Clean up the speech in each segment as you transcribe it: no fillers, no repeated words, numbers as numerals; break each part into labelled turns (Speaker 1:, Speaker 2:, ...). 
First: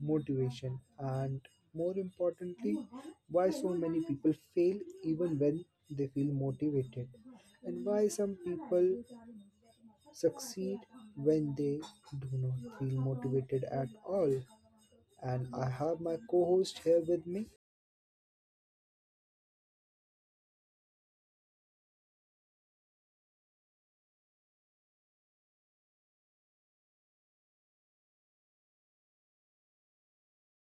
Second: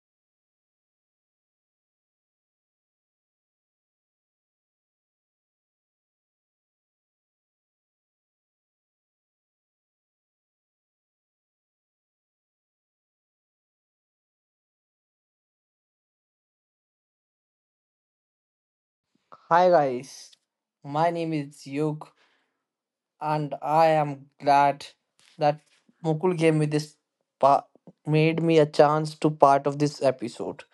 Speaker 1: motivation, and more importantly, why so many people fail even when they feel motivated, and why some people succeed when they do not feel motivated at all. And I have my co host here with me.
Speaker 2: Hi guys, my name is Yug and I am glad that Mukul gave me this pa- made me a chance to part of this episode.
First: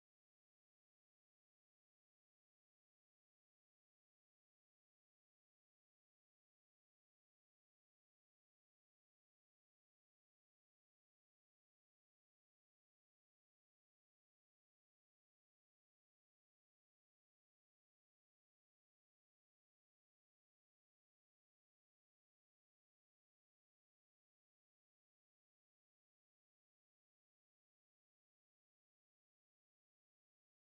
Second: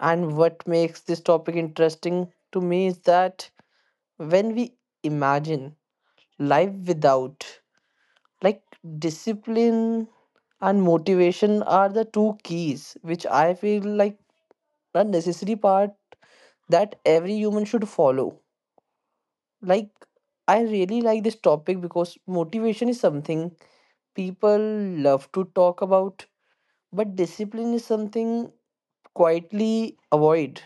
Speaker 2: And what makes this topic interesting to me is that when we imagine life without like discipline and motivation are the two keys which I feel like a necessary part that every human should follow. Like, I really like this topic because motivation is something people love to talk about, but discipline is something quietly avoid.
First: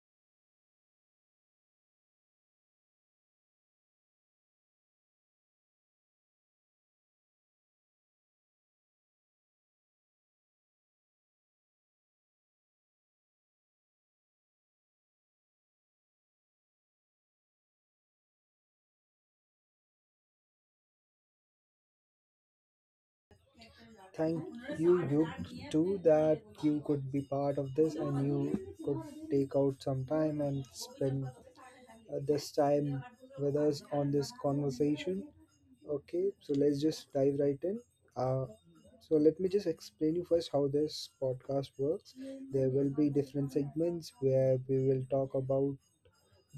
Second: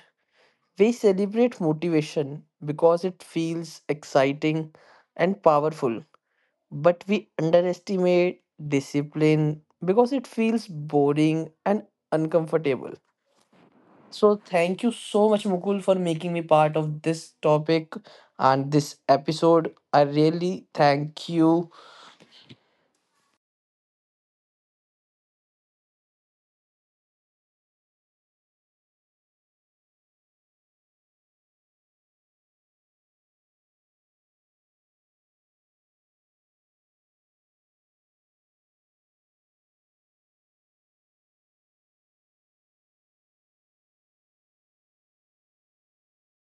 Speaker 2: We celebrate motivation because it feels exciting and powerful, but we underestimate discipline because it feels boring and uncomfortable. So thank you so much, Mukul, for making me part of this topic and this episode. I really thank you.
Speaker 1: Thank you, too, that you could be part of this and you could take out some time and spend this time with us on this conversation. Okay, so let's just dive right in. Uh, so let me just explain you first how this podcast works. There will be different segments where we will talk about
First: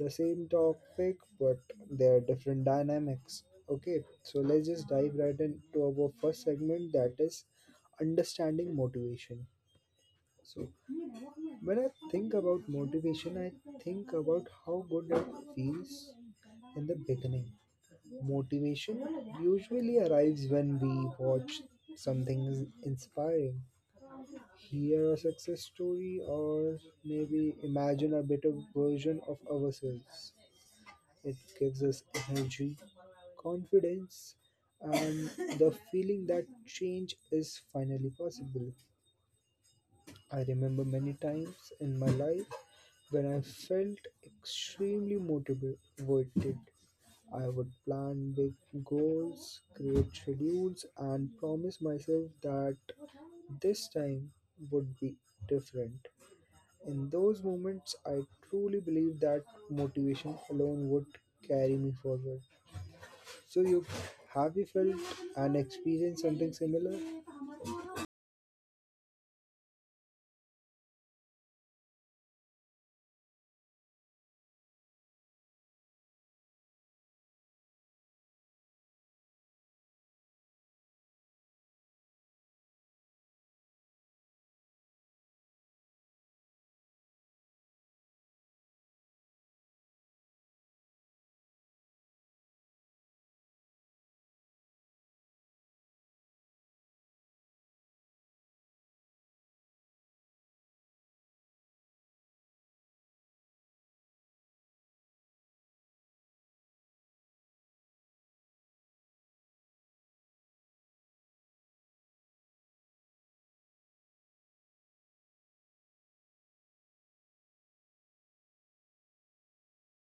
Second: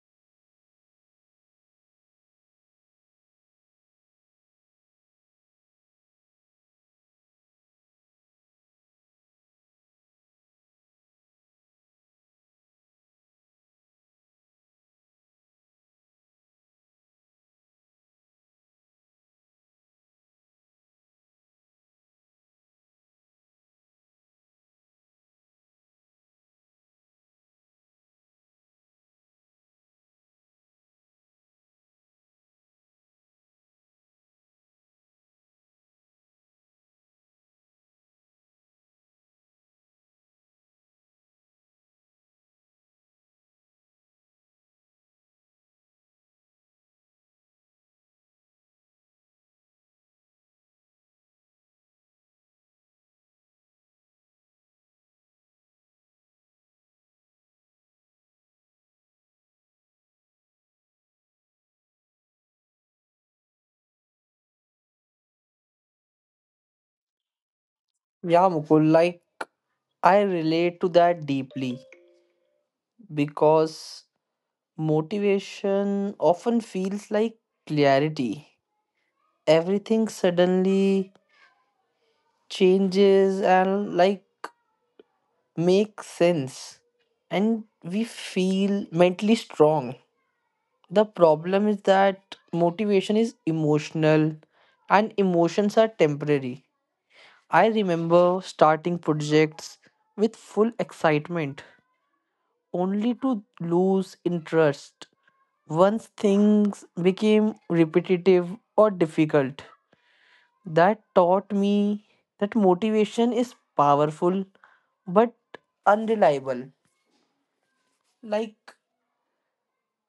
Speaker 1: the same topic, but there are different dynamics. Okay, so let's just dive right into our first segment, that is understanding motivation. So when I think about motivation, I think about how good it feels in the beginning. Motivation usually arrives when we watch something inspiring, hear a success story, or maybe imagine a better version of ourselves. It gives us energy, confidence, and the feeling that change is finally possible. I remember many times in my life when I felt extremely motivated. I would plan big goals, create schedules, and promise myself that this time would be different. In those moments, I truly believe that motivation alone would carry me forward. So you have you felt and experienced something similar?
Speaker 2: Yeah, Mukul, like I relate to that deeply because motivation often feels like clarity. Everything suddenly changes and like makes sense, and we feel mentally strong. The problem is that motivation is emotional and emotions are temporary. I remember starting projects with full excitement only to lose interest once things became repetitive or difficult. That taught me that motivation is powerful but unreliable. Like,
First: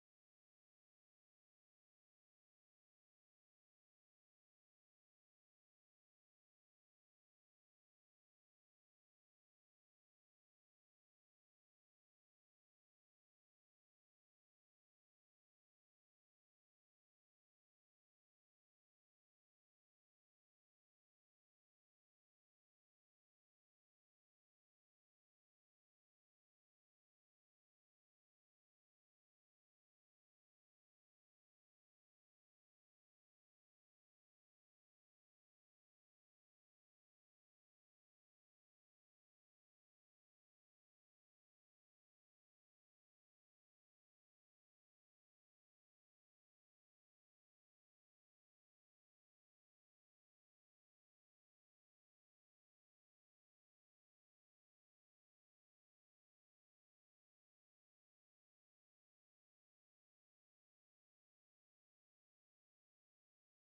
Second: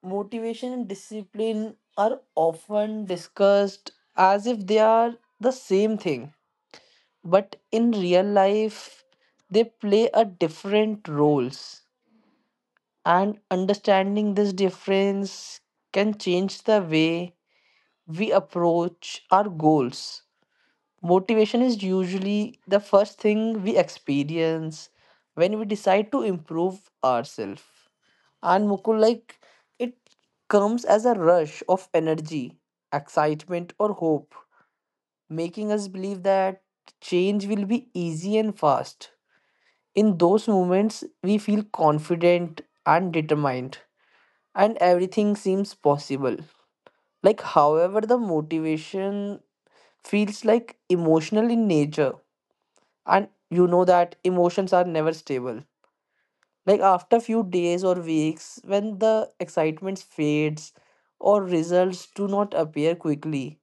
Speaker 2: motivation and discipline are often discussed as if they are the same thing, but in real life they play a different roles, and understanding this difference can change the way we approach our goals. Motivation is usually the first thing we experience when we decide to improve ourselves, and Mukul, like it comes as a rush of energy, excitement, or hope, making us believe that change will be easy and fast. In those moments, we feel confident and determined, and everything seems possible. Like, however, the motivation feels like emotional in nature, and you know that emotions are never stable. Like, after few days or weeks when the excitement fades or results do not appear quickly,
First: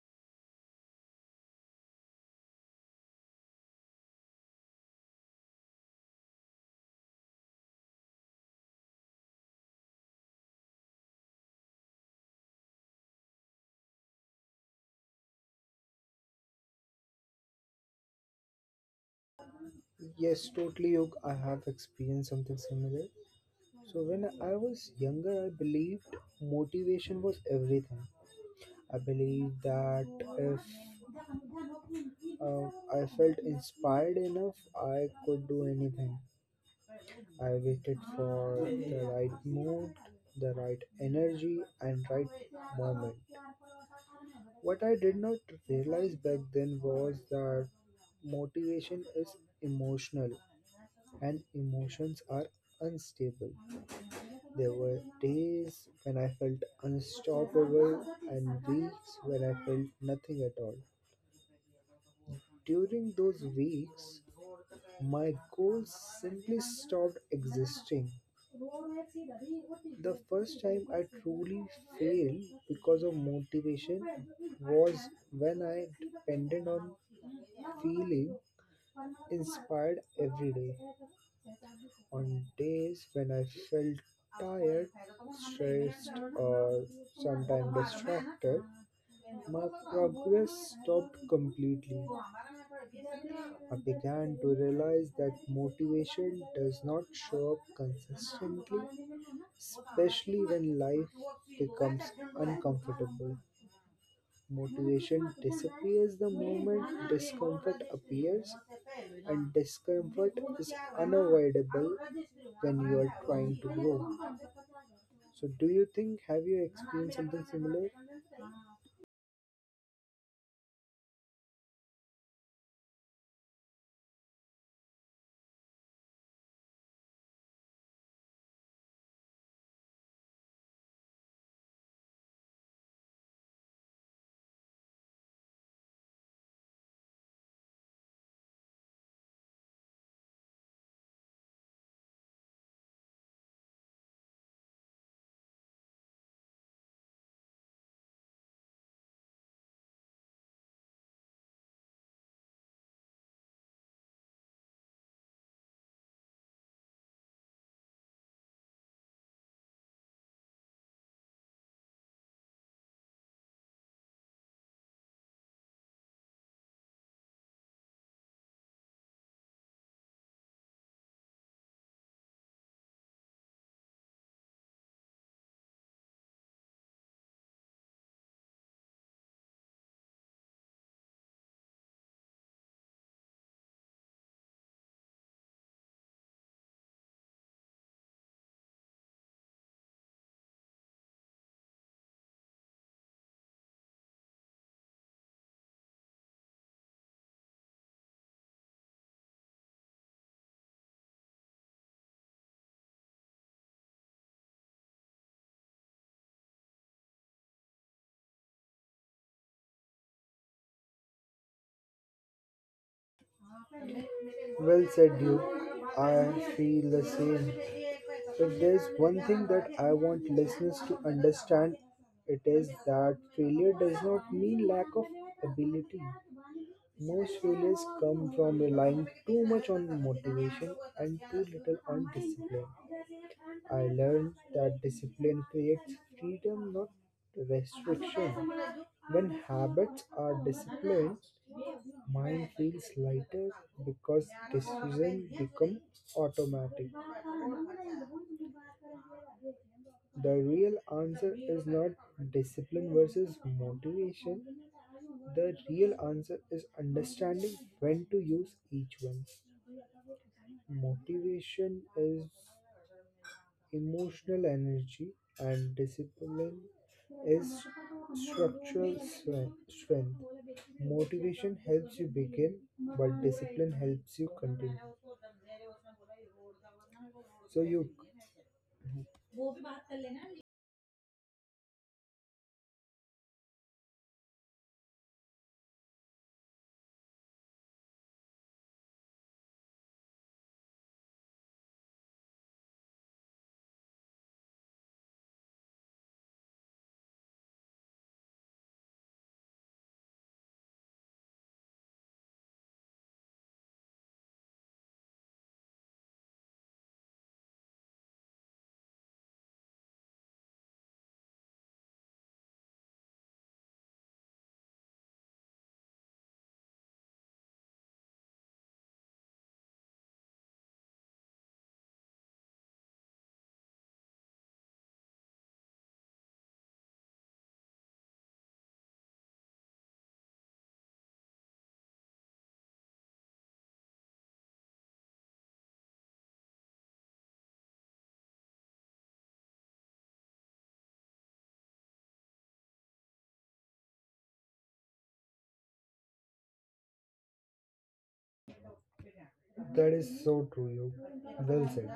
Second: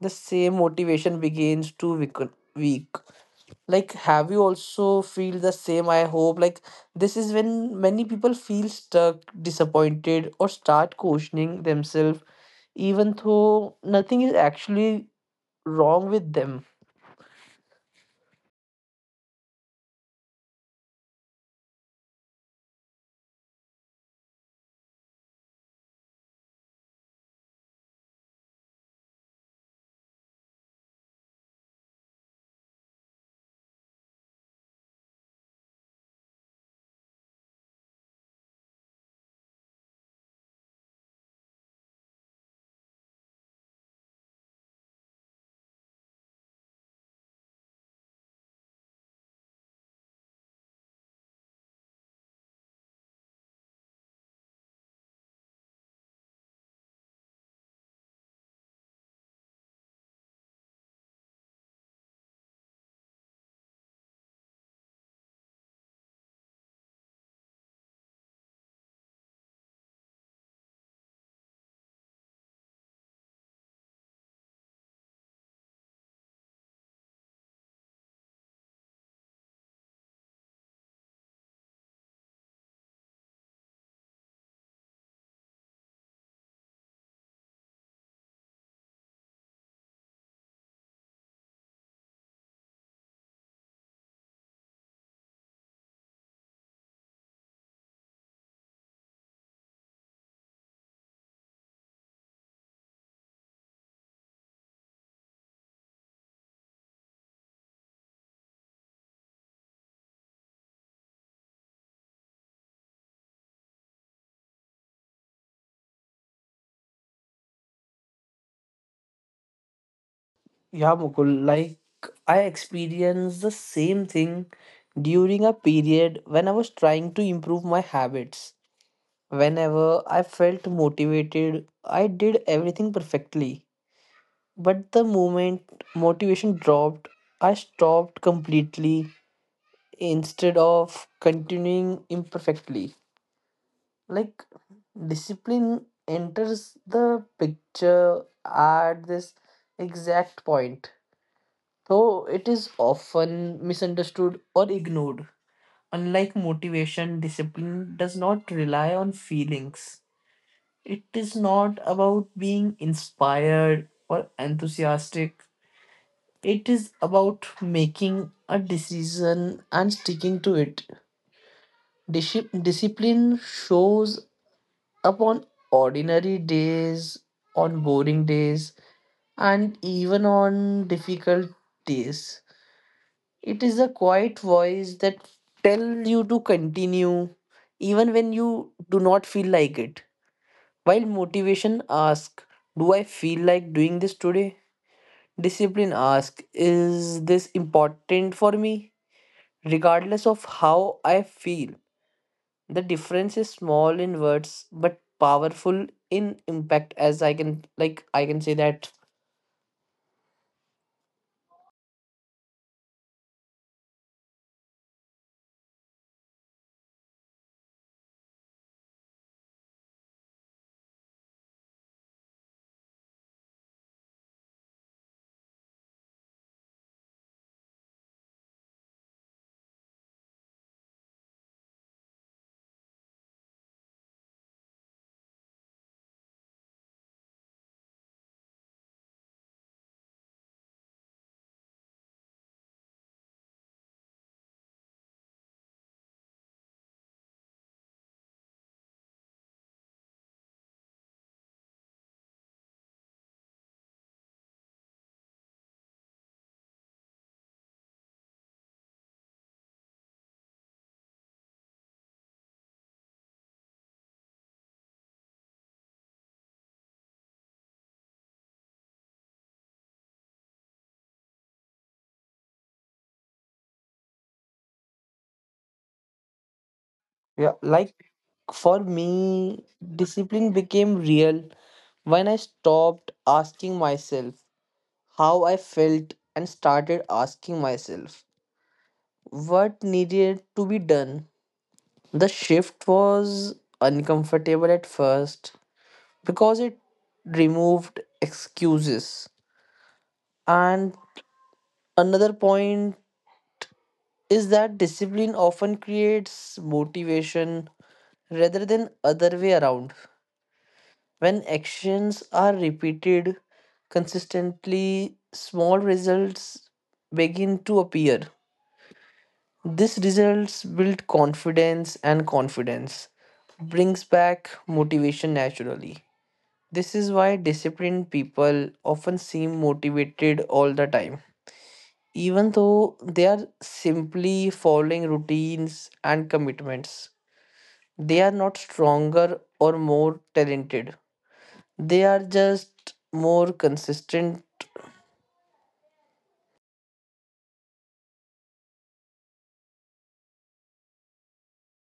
Speaker 2: the same motivation begins to weaken. Weak, like have you also feel the same? I hope, like, this is when many people feel stuck, disappointed, or start questioning themselves even though nothing is actually wrong with them.
Speaker 1: Yes, totally, Yog. I have experienced something similar. So when I was younger, I believed motivation was everything. I believed that if uh, I felt inspired enough, I could do anything. I waited for the right mood, the right energy, and right moment. What I did not realize back then was that motivation is emotional and emotions are unstable. There were days when I felt unstoppable and weeks when I felt nothing at all. During those weeks, my goals simply stopped existing. The first time I truly failed because of motivation was when I depended on feeling inspired every day. On days when I felt tired, stressed, or sometimes distracted, my progress stopped completely. I began to realize that motivation does not show up consistently, especially when life becomes uncomfortable. Motivation disappears the moment discomfort appears, and discomfort is unavoidable when you are trying to grow. So, do you think have you experienced something similar?
Speaker 2: Yeah, Mukul, like I experienced the same thing during a period when I was trying to improve my habits. Whenever I felt motivated, I did everything perfectly. But the moment motivation dropped, I stopped completely instead of continuing imperfectly. Like, discipline enters the picture at this exact point. So it is often misunderstood or ignored. Unlike motivation, discipline does not rely on feelings. It is not about being inspired or enthusiastic. It is about making a decision and sticking to it. Discipline shows up on ordinary days, on boring days, and even on difficult days. It is a quiet voice that tells you to continue even when you do not feel like it. While motivation asks, "Do I feel like doing this today?" Discipline asks, "Is this important for me?" Regardless of how I feel, the difference is small in words but powerful in impact, as I can, like, I can say that.
Speaker 1: Well said, Duke. I feel the same. If there's one thing that I want listeners to understand, it is that failure does not mean lack of ability. Most failures come from relying too much on motivation and too little on discipline. I learned that discipline creates freedom, not restriction. When habits are disciplined, mine feels lighter because decisions become automatic. The real answer is not discipline versus motivation. The real answer is understanding when to use each one. Motivation is emotional energy, and discipline is structural strength. Motivation helps you begin, but discipline helps you continue.
Speaker 2: Yeah,
Speaker 1: So you,
Speaker 2: like for me discipline became real when I stopped asking myself how I felt and started asking myself what needed to be done. The shift was uncomfortable at first because it removed excuses. And another point is that discipline often creates motivation rather than other way around. When actions are repeated consistently, small results begin to appear. These results build confidence, and confidence brings back motivation naturally. This is why disciplined people often seem motivated all the time, even though they are simply following routines and commitments. They are not stronger or more talented. They are just more consistent.
Speaker 1: that is so true. You, well said.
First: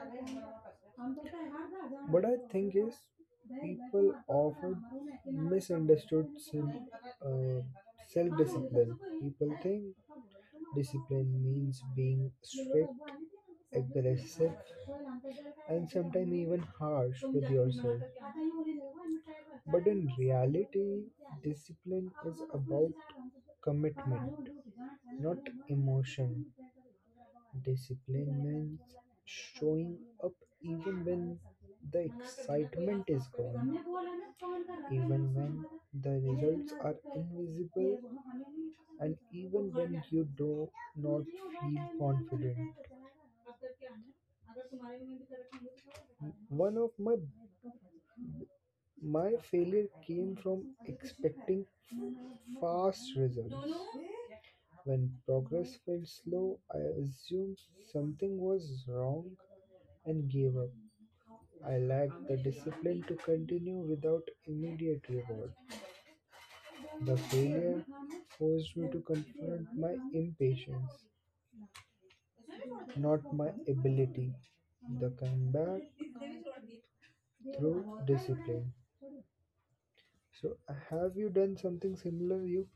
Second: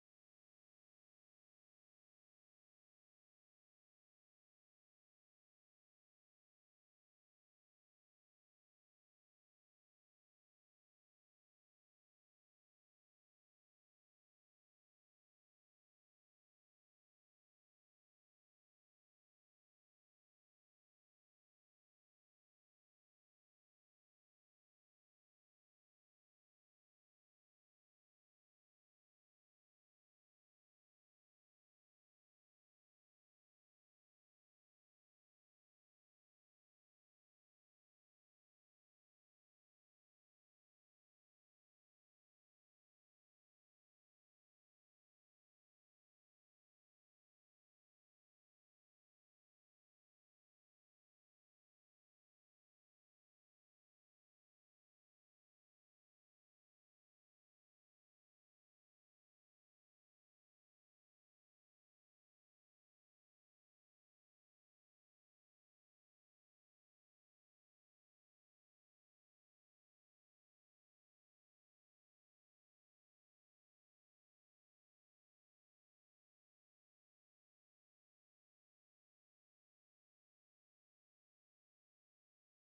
Speaker 1: What I think is, people often misunderstood uh, self-discipline. People think discipline means being strict, aggressive, and sometimes even harsh with yourself. But in reality, discipline is about commitment, not emotion. Discipline means showing up even when the excitement is gone, even when the results are invisible, and even when you do not feel confident. One of my failure came from expecting fast results. When progress felt slow, I assumed something was wrong and gave up. I lacked the discipline to continue without immediate reward. The failure forced me to confront my impatience, not my ability. The comeback through discipline. So, have you done something similar, Yuk?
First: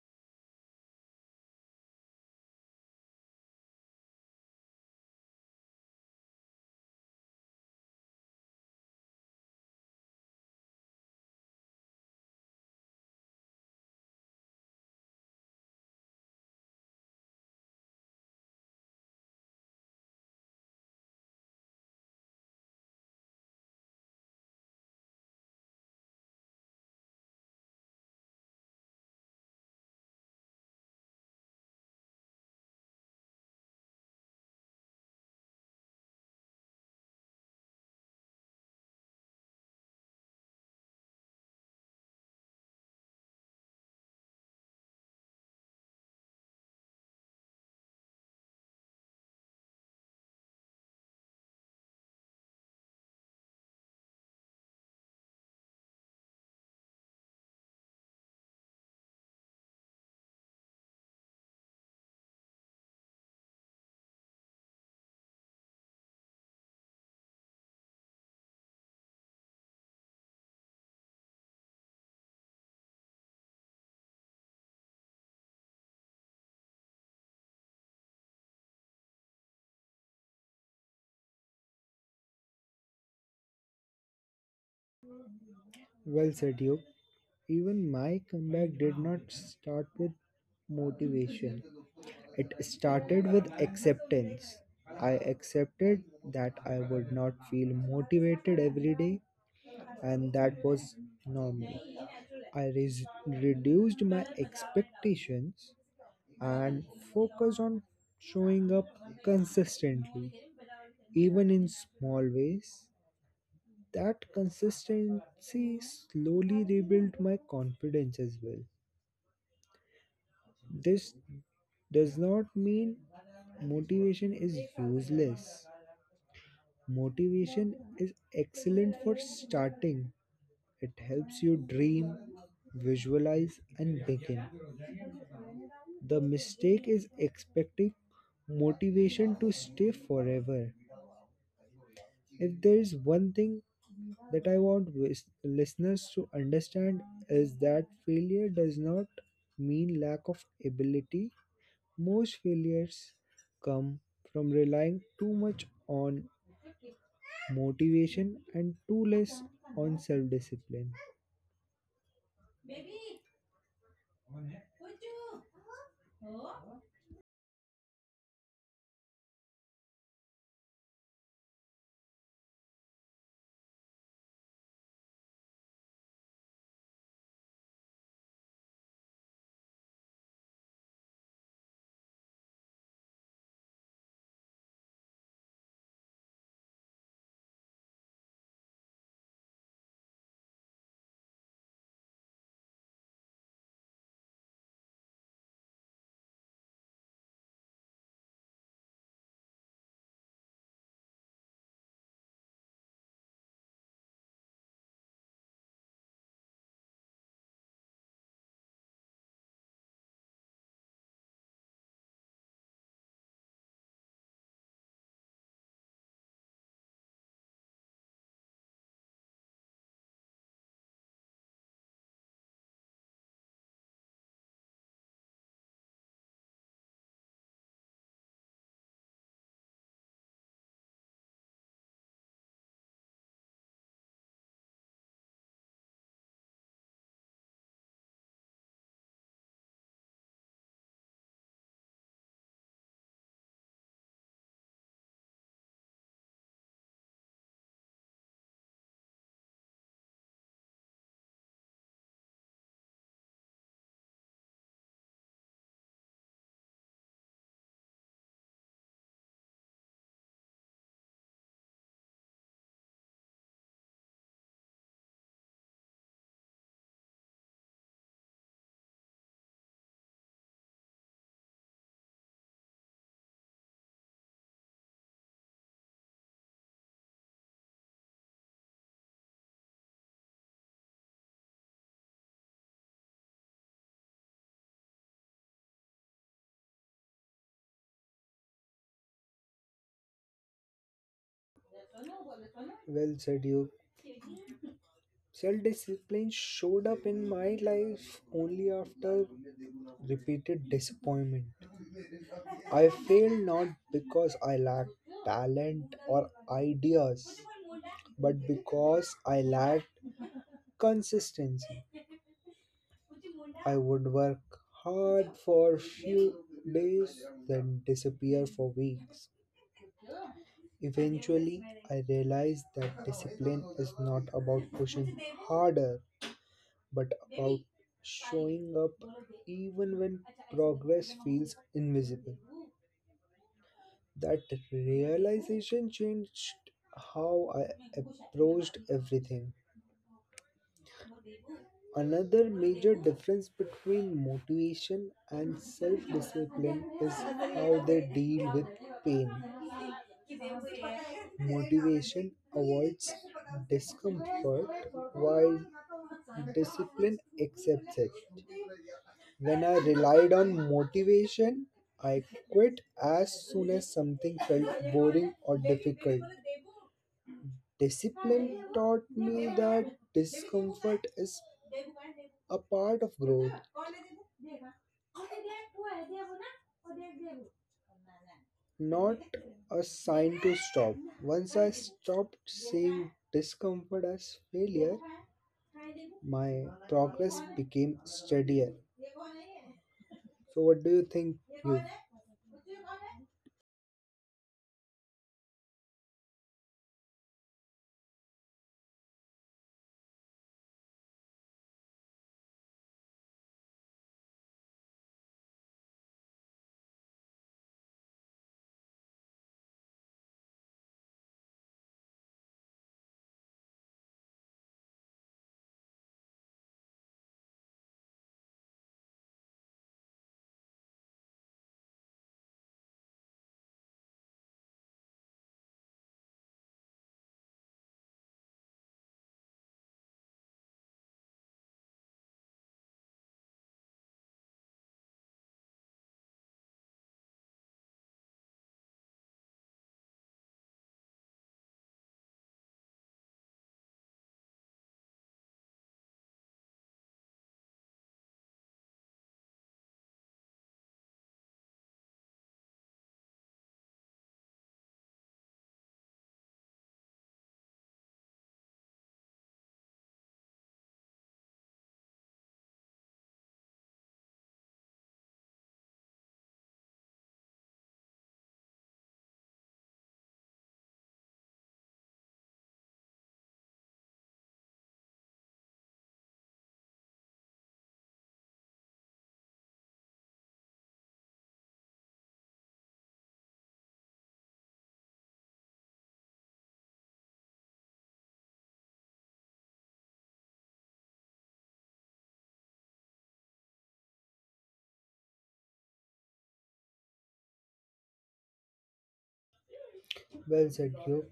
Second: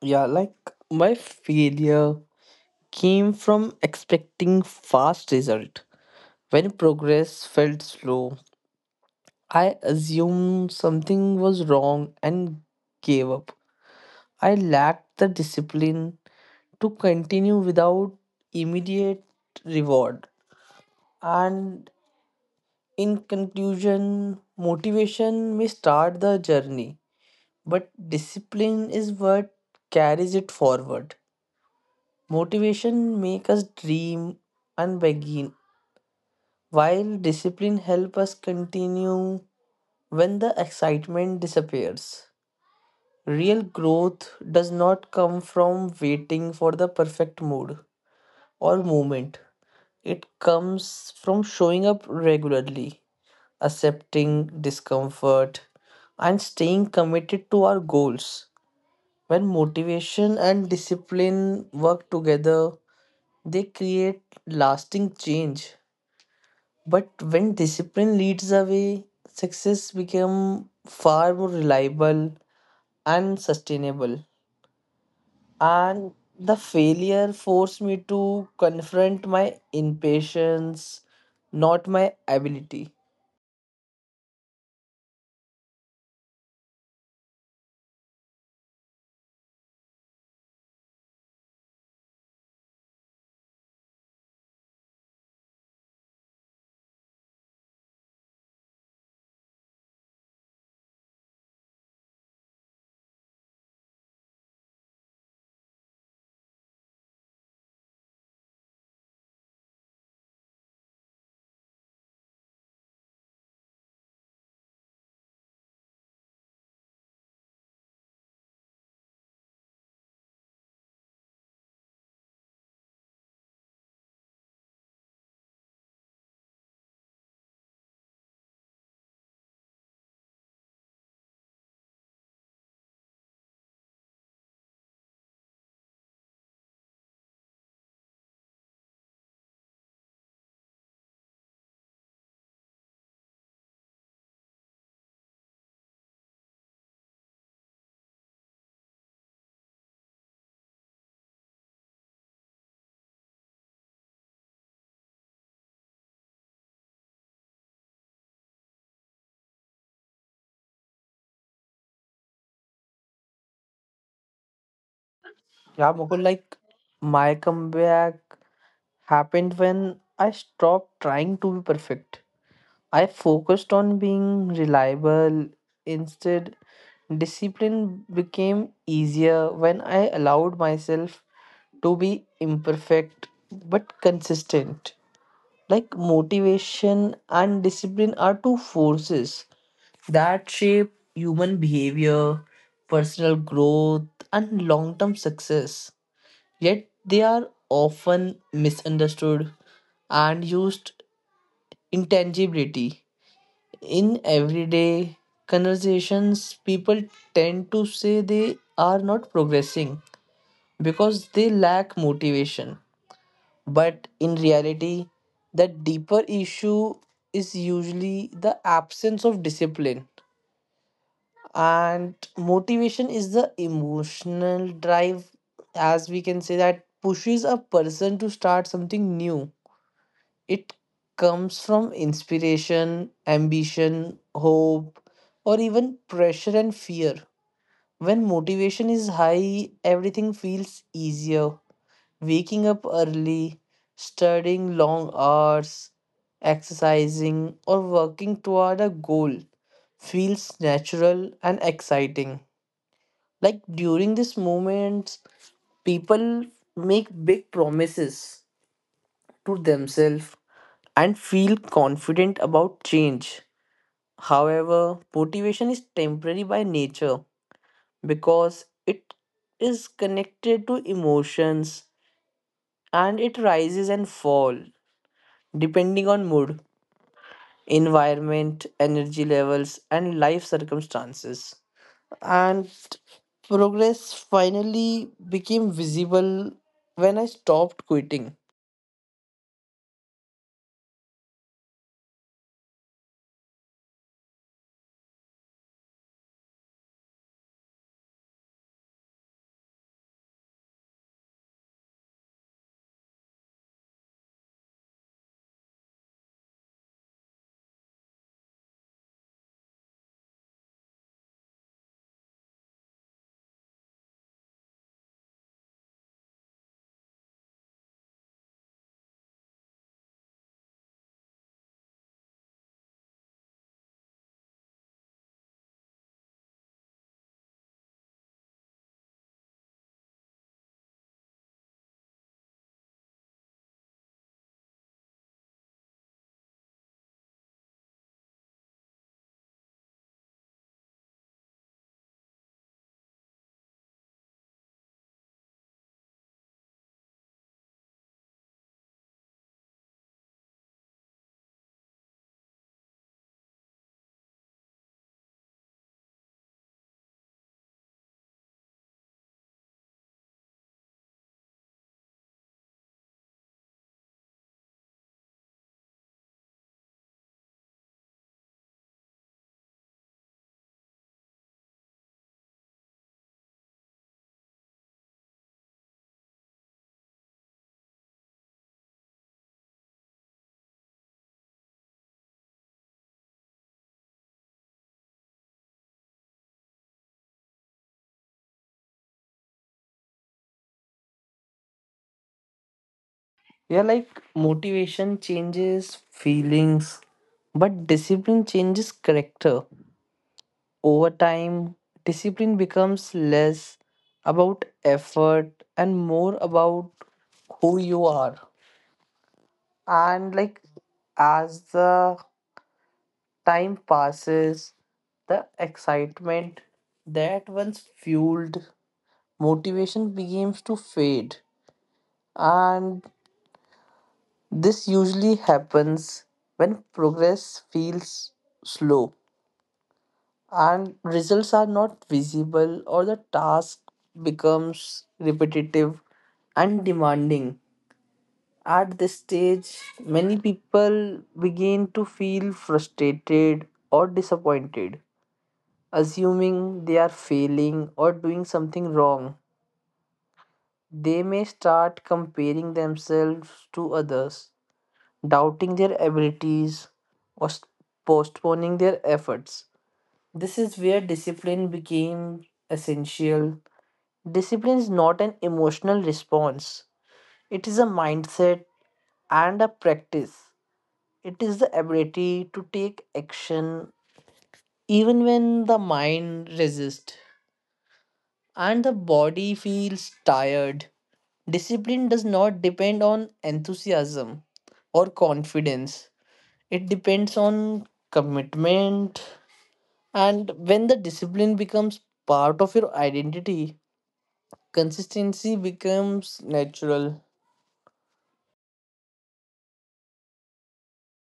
Speaker 2: Yeah, like my failure came from expecting fast result. When progress felt slow, I assumed something was wrong and gave up. I lacked the discipline to continue without immediate reward. And in conclusion, motivation may start the journey, but discipline is what carries it forward. Motivation make us dream and begin, while discipline help us continue when the excitement disappears. Real growth does not come from waiting for the perfect mood or moment. It comes from showing up regularly, accepting discomfort, and staying committed to our goals. When motivation and discipline work together, they create lasting change. But when discipline leads away, success become far more reliable and sustainable. And the failure forced me to confront my impatience, not my ability.
Speaker 1: Well said, you. Even my comeback did not start with motivation. It started with acceptance. I accepted that I would not feel motivated every day, and that was normal. I reduced my expectations and focused on showing up consistently, even in small ways. That consistency slowly rebuilt my confidence as well. This does not mean motivation is useless. Motivation is excellent for starting. It helps you dream, visualize, and begin. The mistake is expecting motivation to stay forever. If there is one thing that I want listeners to understand is that failure does not mean lack of ability. Most failures come from relying too much on motivation and too less on self discipline.
Speaker 2: Yeah, Mukul, like my comeback happened when I stopped trying to be perfect. I focused on being reliable. Instead, discipline became easier when I allowed myself to be imperfect but consistent. Like, motivation and discipline are two forces that shape human behavior, personal growth, and long term success. Yet they are often misunderstood and used intangibility in everyday conversations. People tend to say they are not progressing because they lack motivation. But in reality, the deeper issue is usually the absence of discipline. And motivation is the emotional drive, as we can say, that pushes a person to start something new. It comes from inspiration, ambition, hope, or even pressure and fear. When motivation is high, everything feels easier. Waking up early, studying long hours, exercising, or working toward a goal feels natural and exciting. Like, during this moment, people make big promises to themselves and feel confident about change. However, motivation is temporary by nature because it is connected to emotions, and it rises and falls depending on mood, environment, energy levels, and life circumstances. And progress finally became visible when I stopped quitting.
Speaker 1: Well said, you. Self discipline showed up in my life only after repeated disappointment. I failed not because I lacked talent or ideas, but because I lacked consistency. I would work hard for a few days, then disappear for weeks. Eventually, I realized that discipline is not about pushing harder, but about showing up even when progress feels invisible. That realization changed how I approached everything. Another major difference between motivation and self discipline is how they deal with pain. Motivation avoids discomfort while discipline accepts it. When I relied on motivation, I quit as soon as something felt boring or difficult. Discipline taught me that discomfort is a part of growth, not a sign to stop. Once I stopped seeing discomfort as failure, my progress became steadier. So, what do you think? You
Speaker 2: Yeah, like motivation changes feelings, but discipline changes character. Over time, discipline becomes less about effort and more about who you are. And like as the time passes, the excitement that once fueled motivation begins to fade. And this usually happens when progress feels slow and results are not visible, or the task becomes repetitive and demanding. At this stage, many people begin to feel frustrated or disappointed, assuming they are failing or doing something wrong. They may start comparing themselves to others, doubting their abilities, or postponing their efforts. This is where discipline became essential. Discipline is not an emotional response, it is a mindset and a practice. It is the ability to take action even when the mind resists and the body feels tired. Discipline does not depend on enthusiasm or confidence, it depends on commitment. And when the discipline becomes part of your identity, consistency becomes natural.
Speaker 1: well said, you.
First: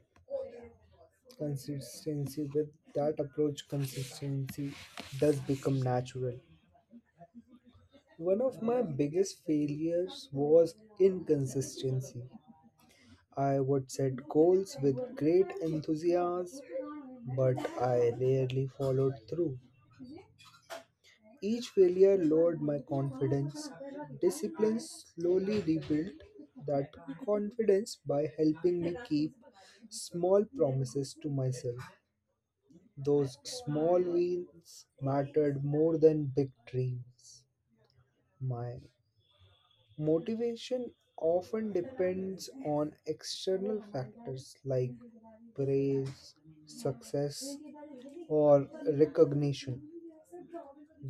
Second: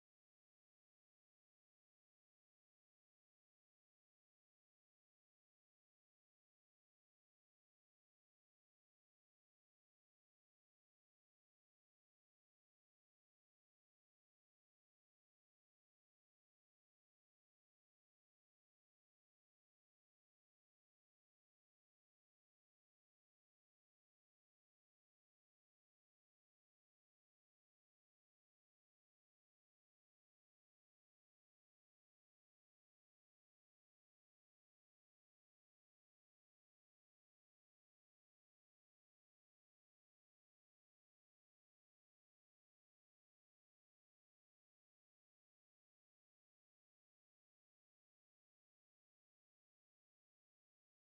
Speaker 1: Consistency with that approach, consistency does become natural. One of my biggest failures was inconsistency. I would set goals with great enthusiasm, but I rarely followed through. Each failure lowered my confidence. Discipline slowly rebuilt that confidence by helping me keep small promises to myself. Those small wins mattered more than big dreams. My motivation often depends on external factors like praise, success, or recognition.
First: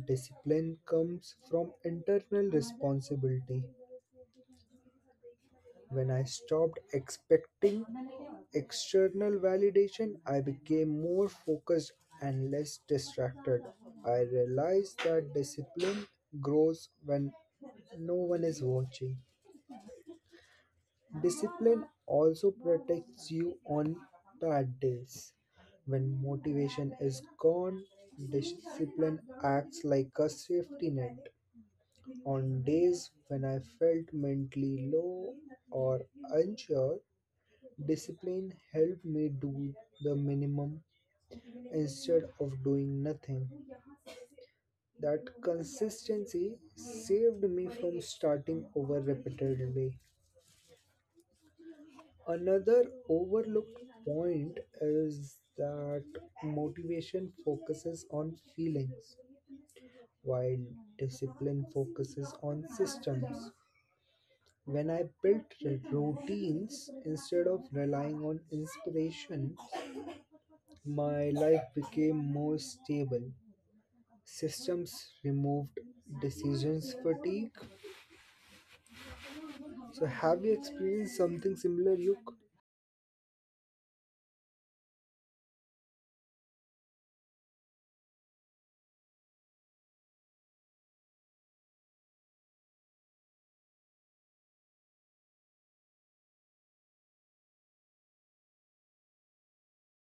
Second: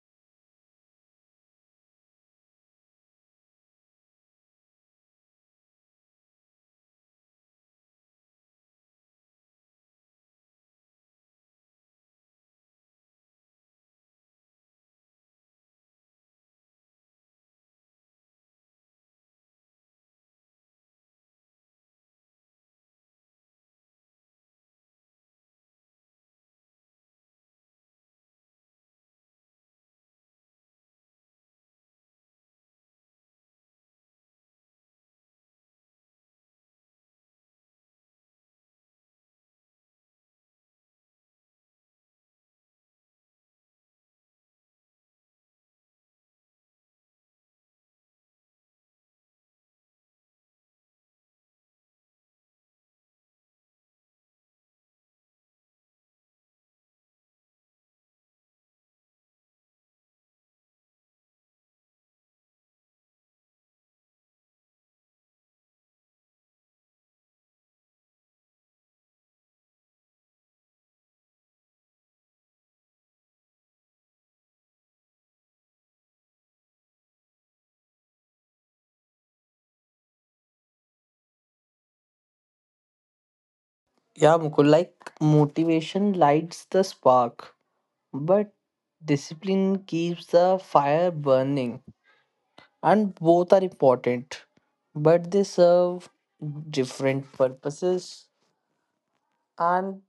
Speaker 1: Discipline comes from internal responsibility. When I stopped expecting external validation, I became more focused and less distracted. I realized that discipline grows when no one is watching. Discipline also protects you on bad days. When motivation is gone, discipline acts like a safety net. On days when I felt mentally low or unsure, discipline helped me do the minimum instead of doing nothing. That consistency saved me from starting over repeatedly. Another overlooked point is that motivation focuses on feelings while discipline focuses on systems. When I built routines instead of relying on inspiration, my life became more stable. Systems removed decisions fatigue. So, have you experienced something similar, Yuk?
Speaker 2: Yeah, Mukul, like motivation lights the spark, but discipline keeps the fire burning. And both are important, but they serve different purposes. And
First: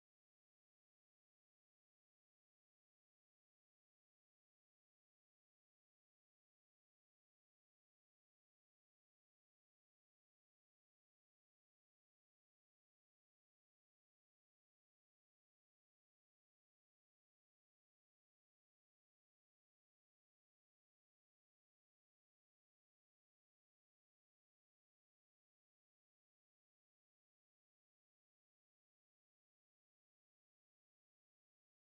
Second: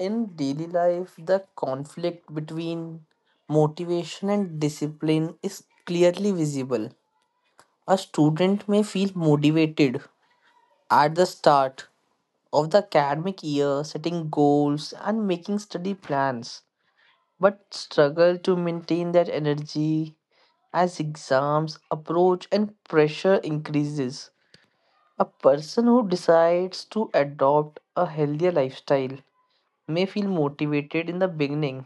Speaker 2: in daily life, the conflict between motivation and discipline is clearly visible. A student may feel motivated at the start of the academic year, setting goals and making study plans, but struggle to maintain that energy as exams approach and pressure increases. A person who decides to adopt a healthier lifestyle may feel motivated in the beginning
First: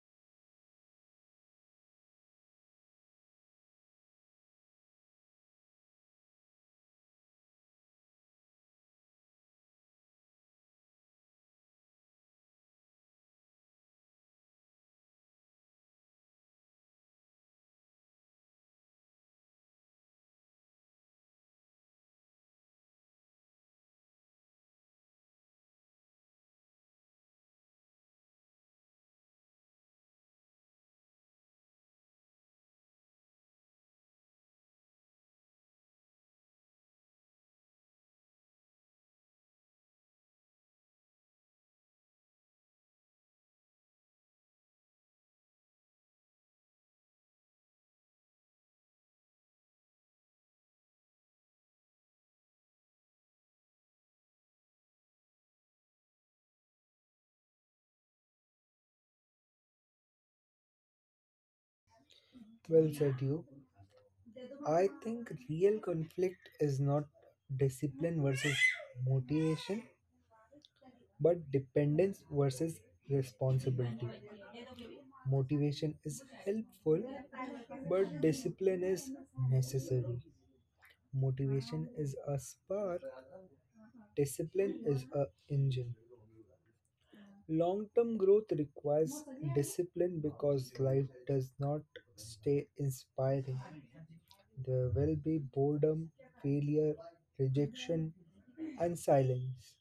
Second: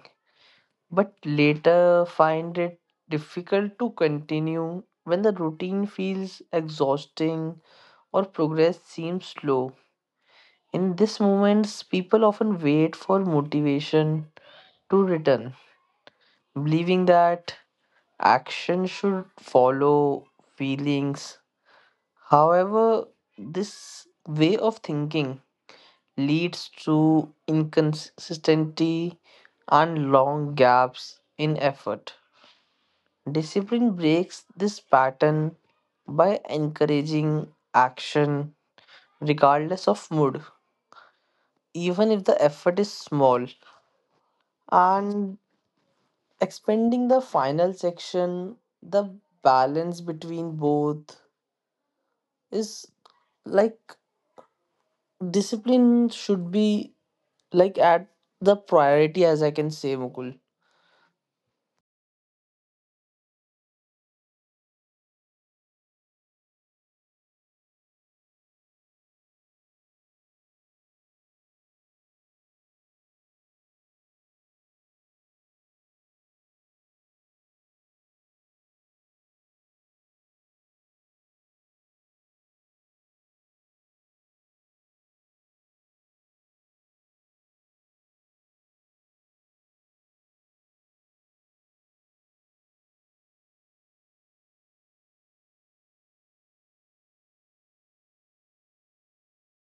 Speaker 2: but later find it difficult to continue when the routine feels exhausting or progress seems slow. In these moments, people often wait for motivation to return, believing that action should follow feelings. However, this way of thinking leads to inconsistency and long gaps in effort. Discipline breaks this pattern by encouraging action regardless of mood, even if the effort is small. And expanding the final section, the balance between both is, like, discipline should be, like, at the priority, as I can say, Mukul.
Speaker 1: Well said, you. I think real conflict is not discipline versus motivation, but dependence versus responsibility. Motivation is helpful, but discipline is necessary. Motivation is a spark, discipline is a engine. Long term growth requires discipline because life does not stay inspiring. There will be boredom, failure, rejection, and silence.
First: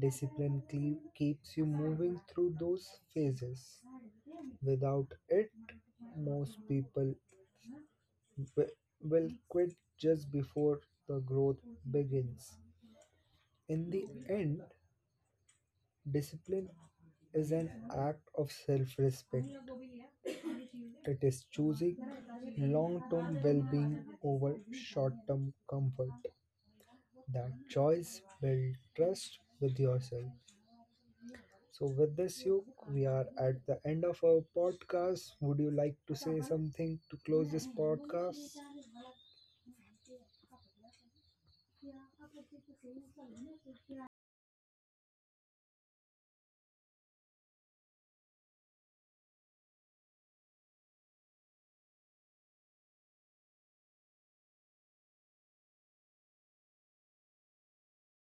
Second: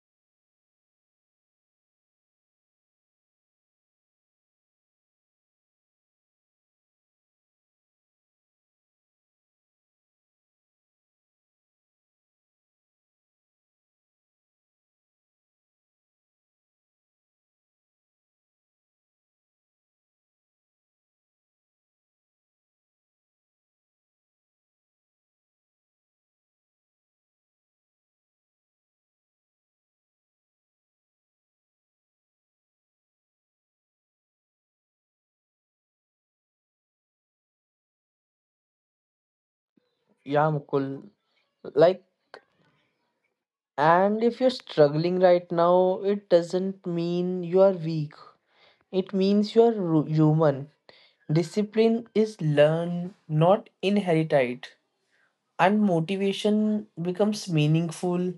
Speaker 1: Discipline keeps you moving through those phases. Without it, most people w- will quit just before the growth begins. In the end, discipline is an act of self respect. It is choosing long-term well-being over short-term comfort. That choice builds trust with yourself. So with this, you, we are at the end of our podcast. Would you like to say something to close this podcast?
Speaker 2: Yeah, Mukul. Like, and if you're struggling right now, it doesn't mean you are weak. It means you are human. Discipline is learned, not inherited. And motivation becomes meaningful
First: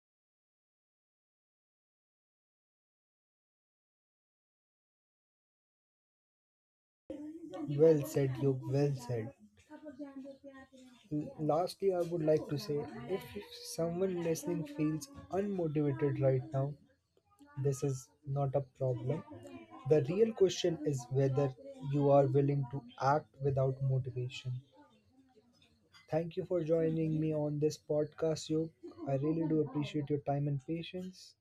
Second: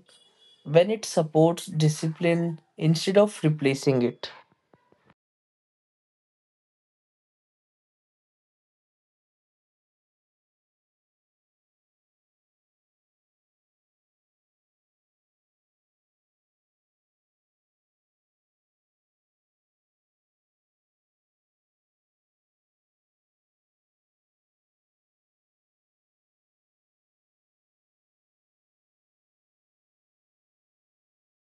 Speaker 2: when it supports discipline instead of replacing it.
Speaker 1: Well said, you, well said. Lastly, I would like to say, if someone listening feels unmotivated right now, this is not a problem. The real question is whether you are willing to act without motivation. Thank you for joining me on this podcast, Yog. I really do appreciate your time and patience.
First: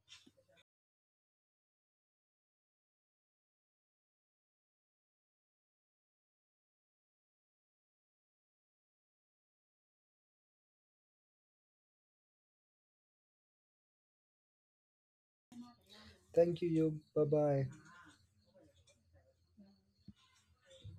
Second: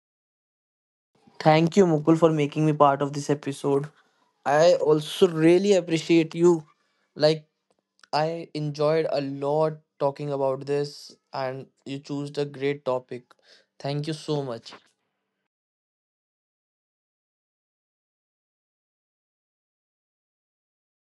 Speaker 2: Thank you, Mukul, for making me part of this episode. I also really appreciate you. Like, I enjoyed a lot talking about this, and you chose a great topic. Thank you so much.
Speaker 1: Thank you, Yog. Bye bye.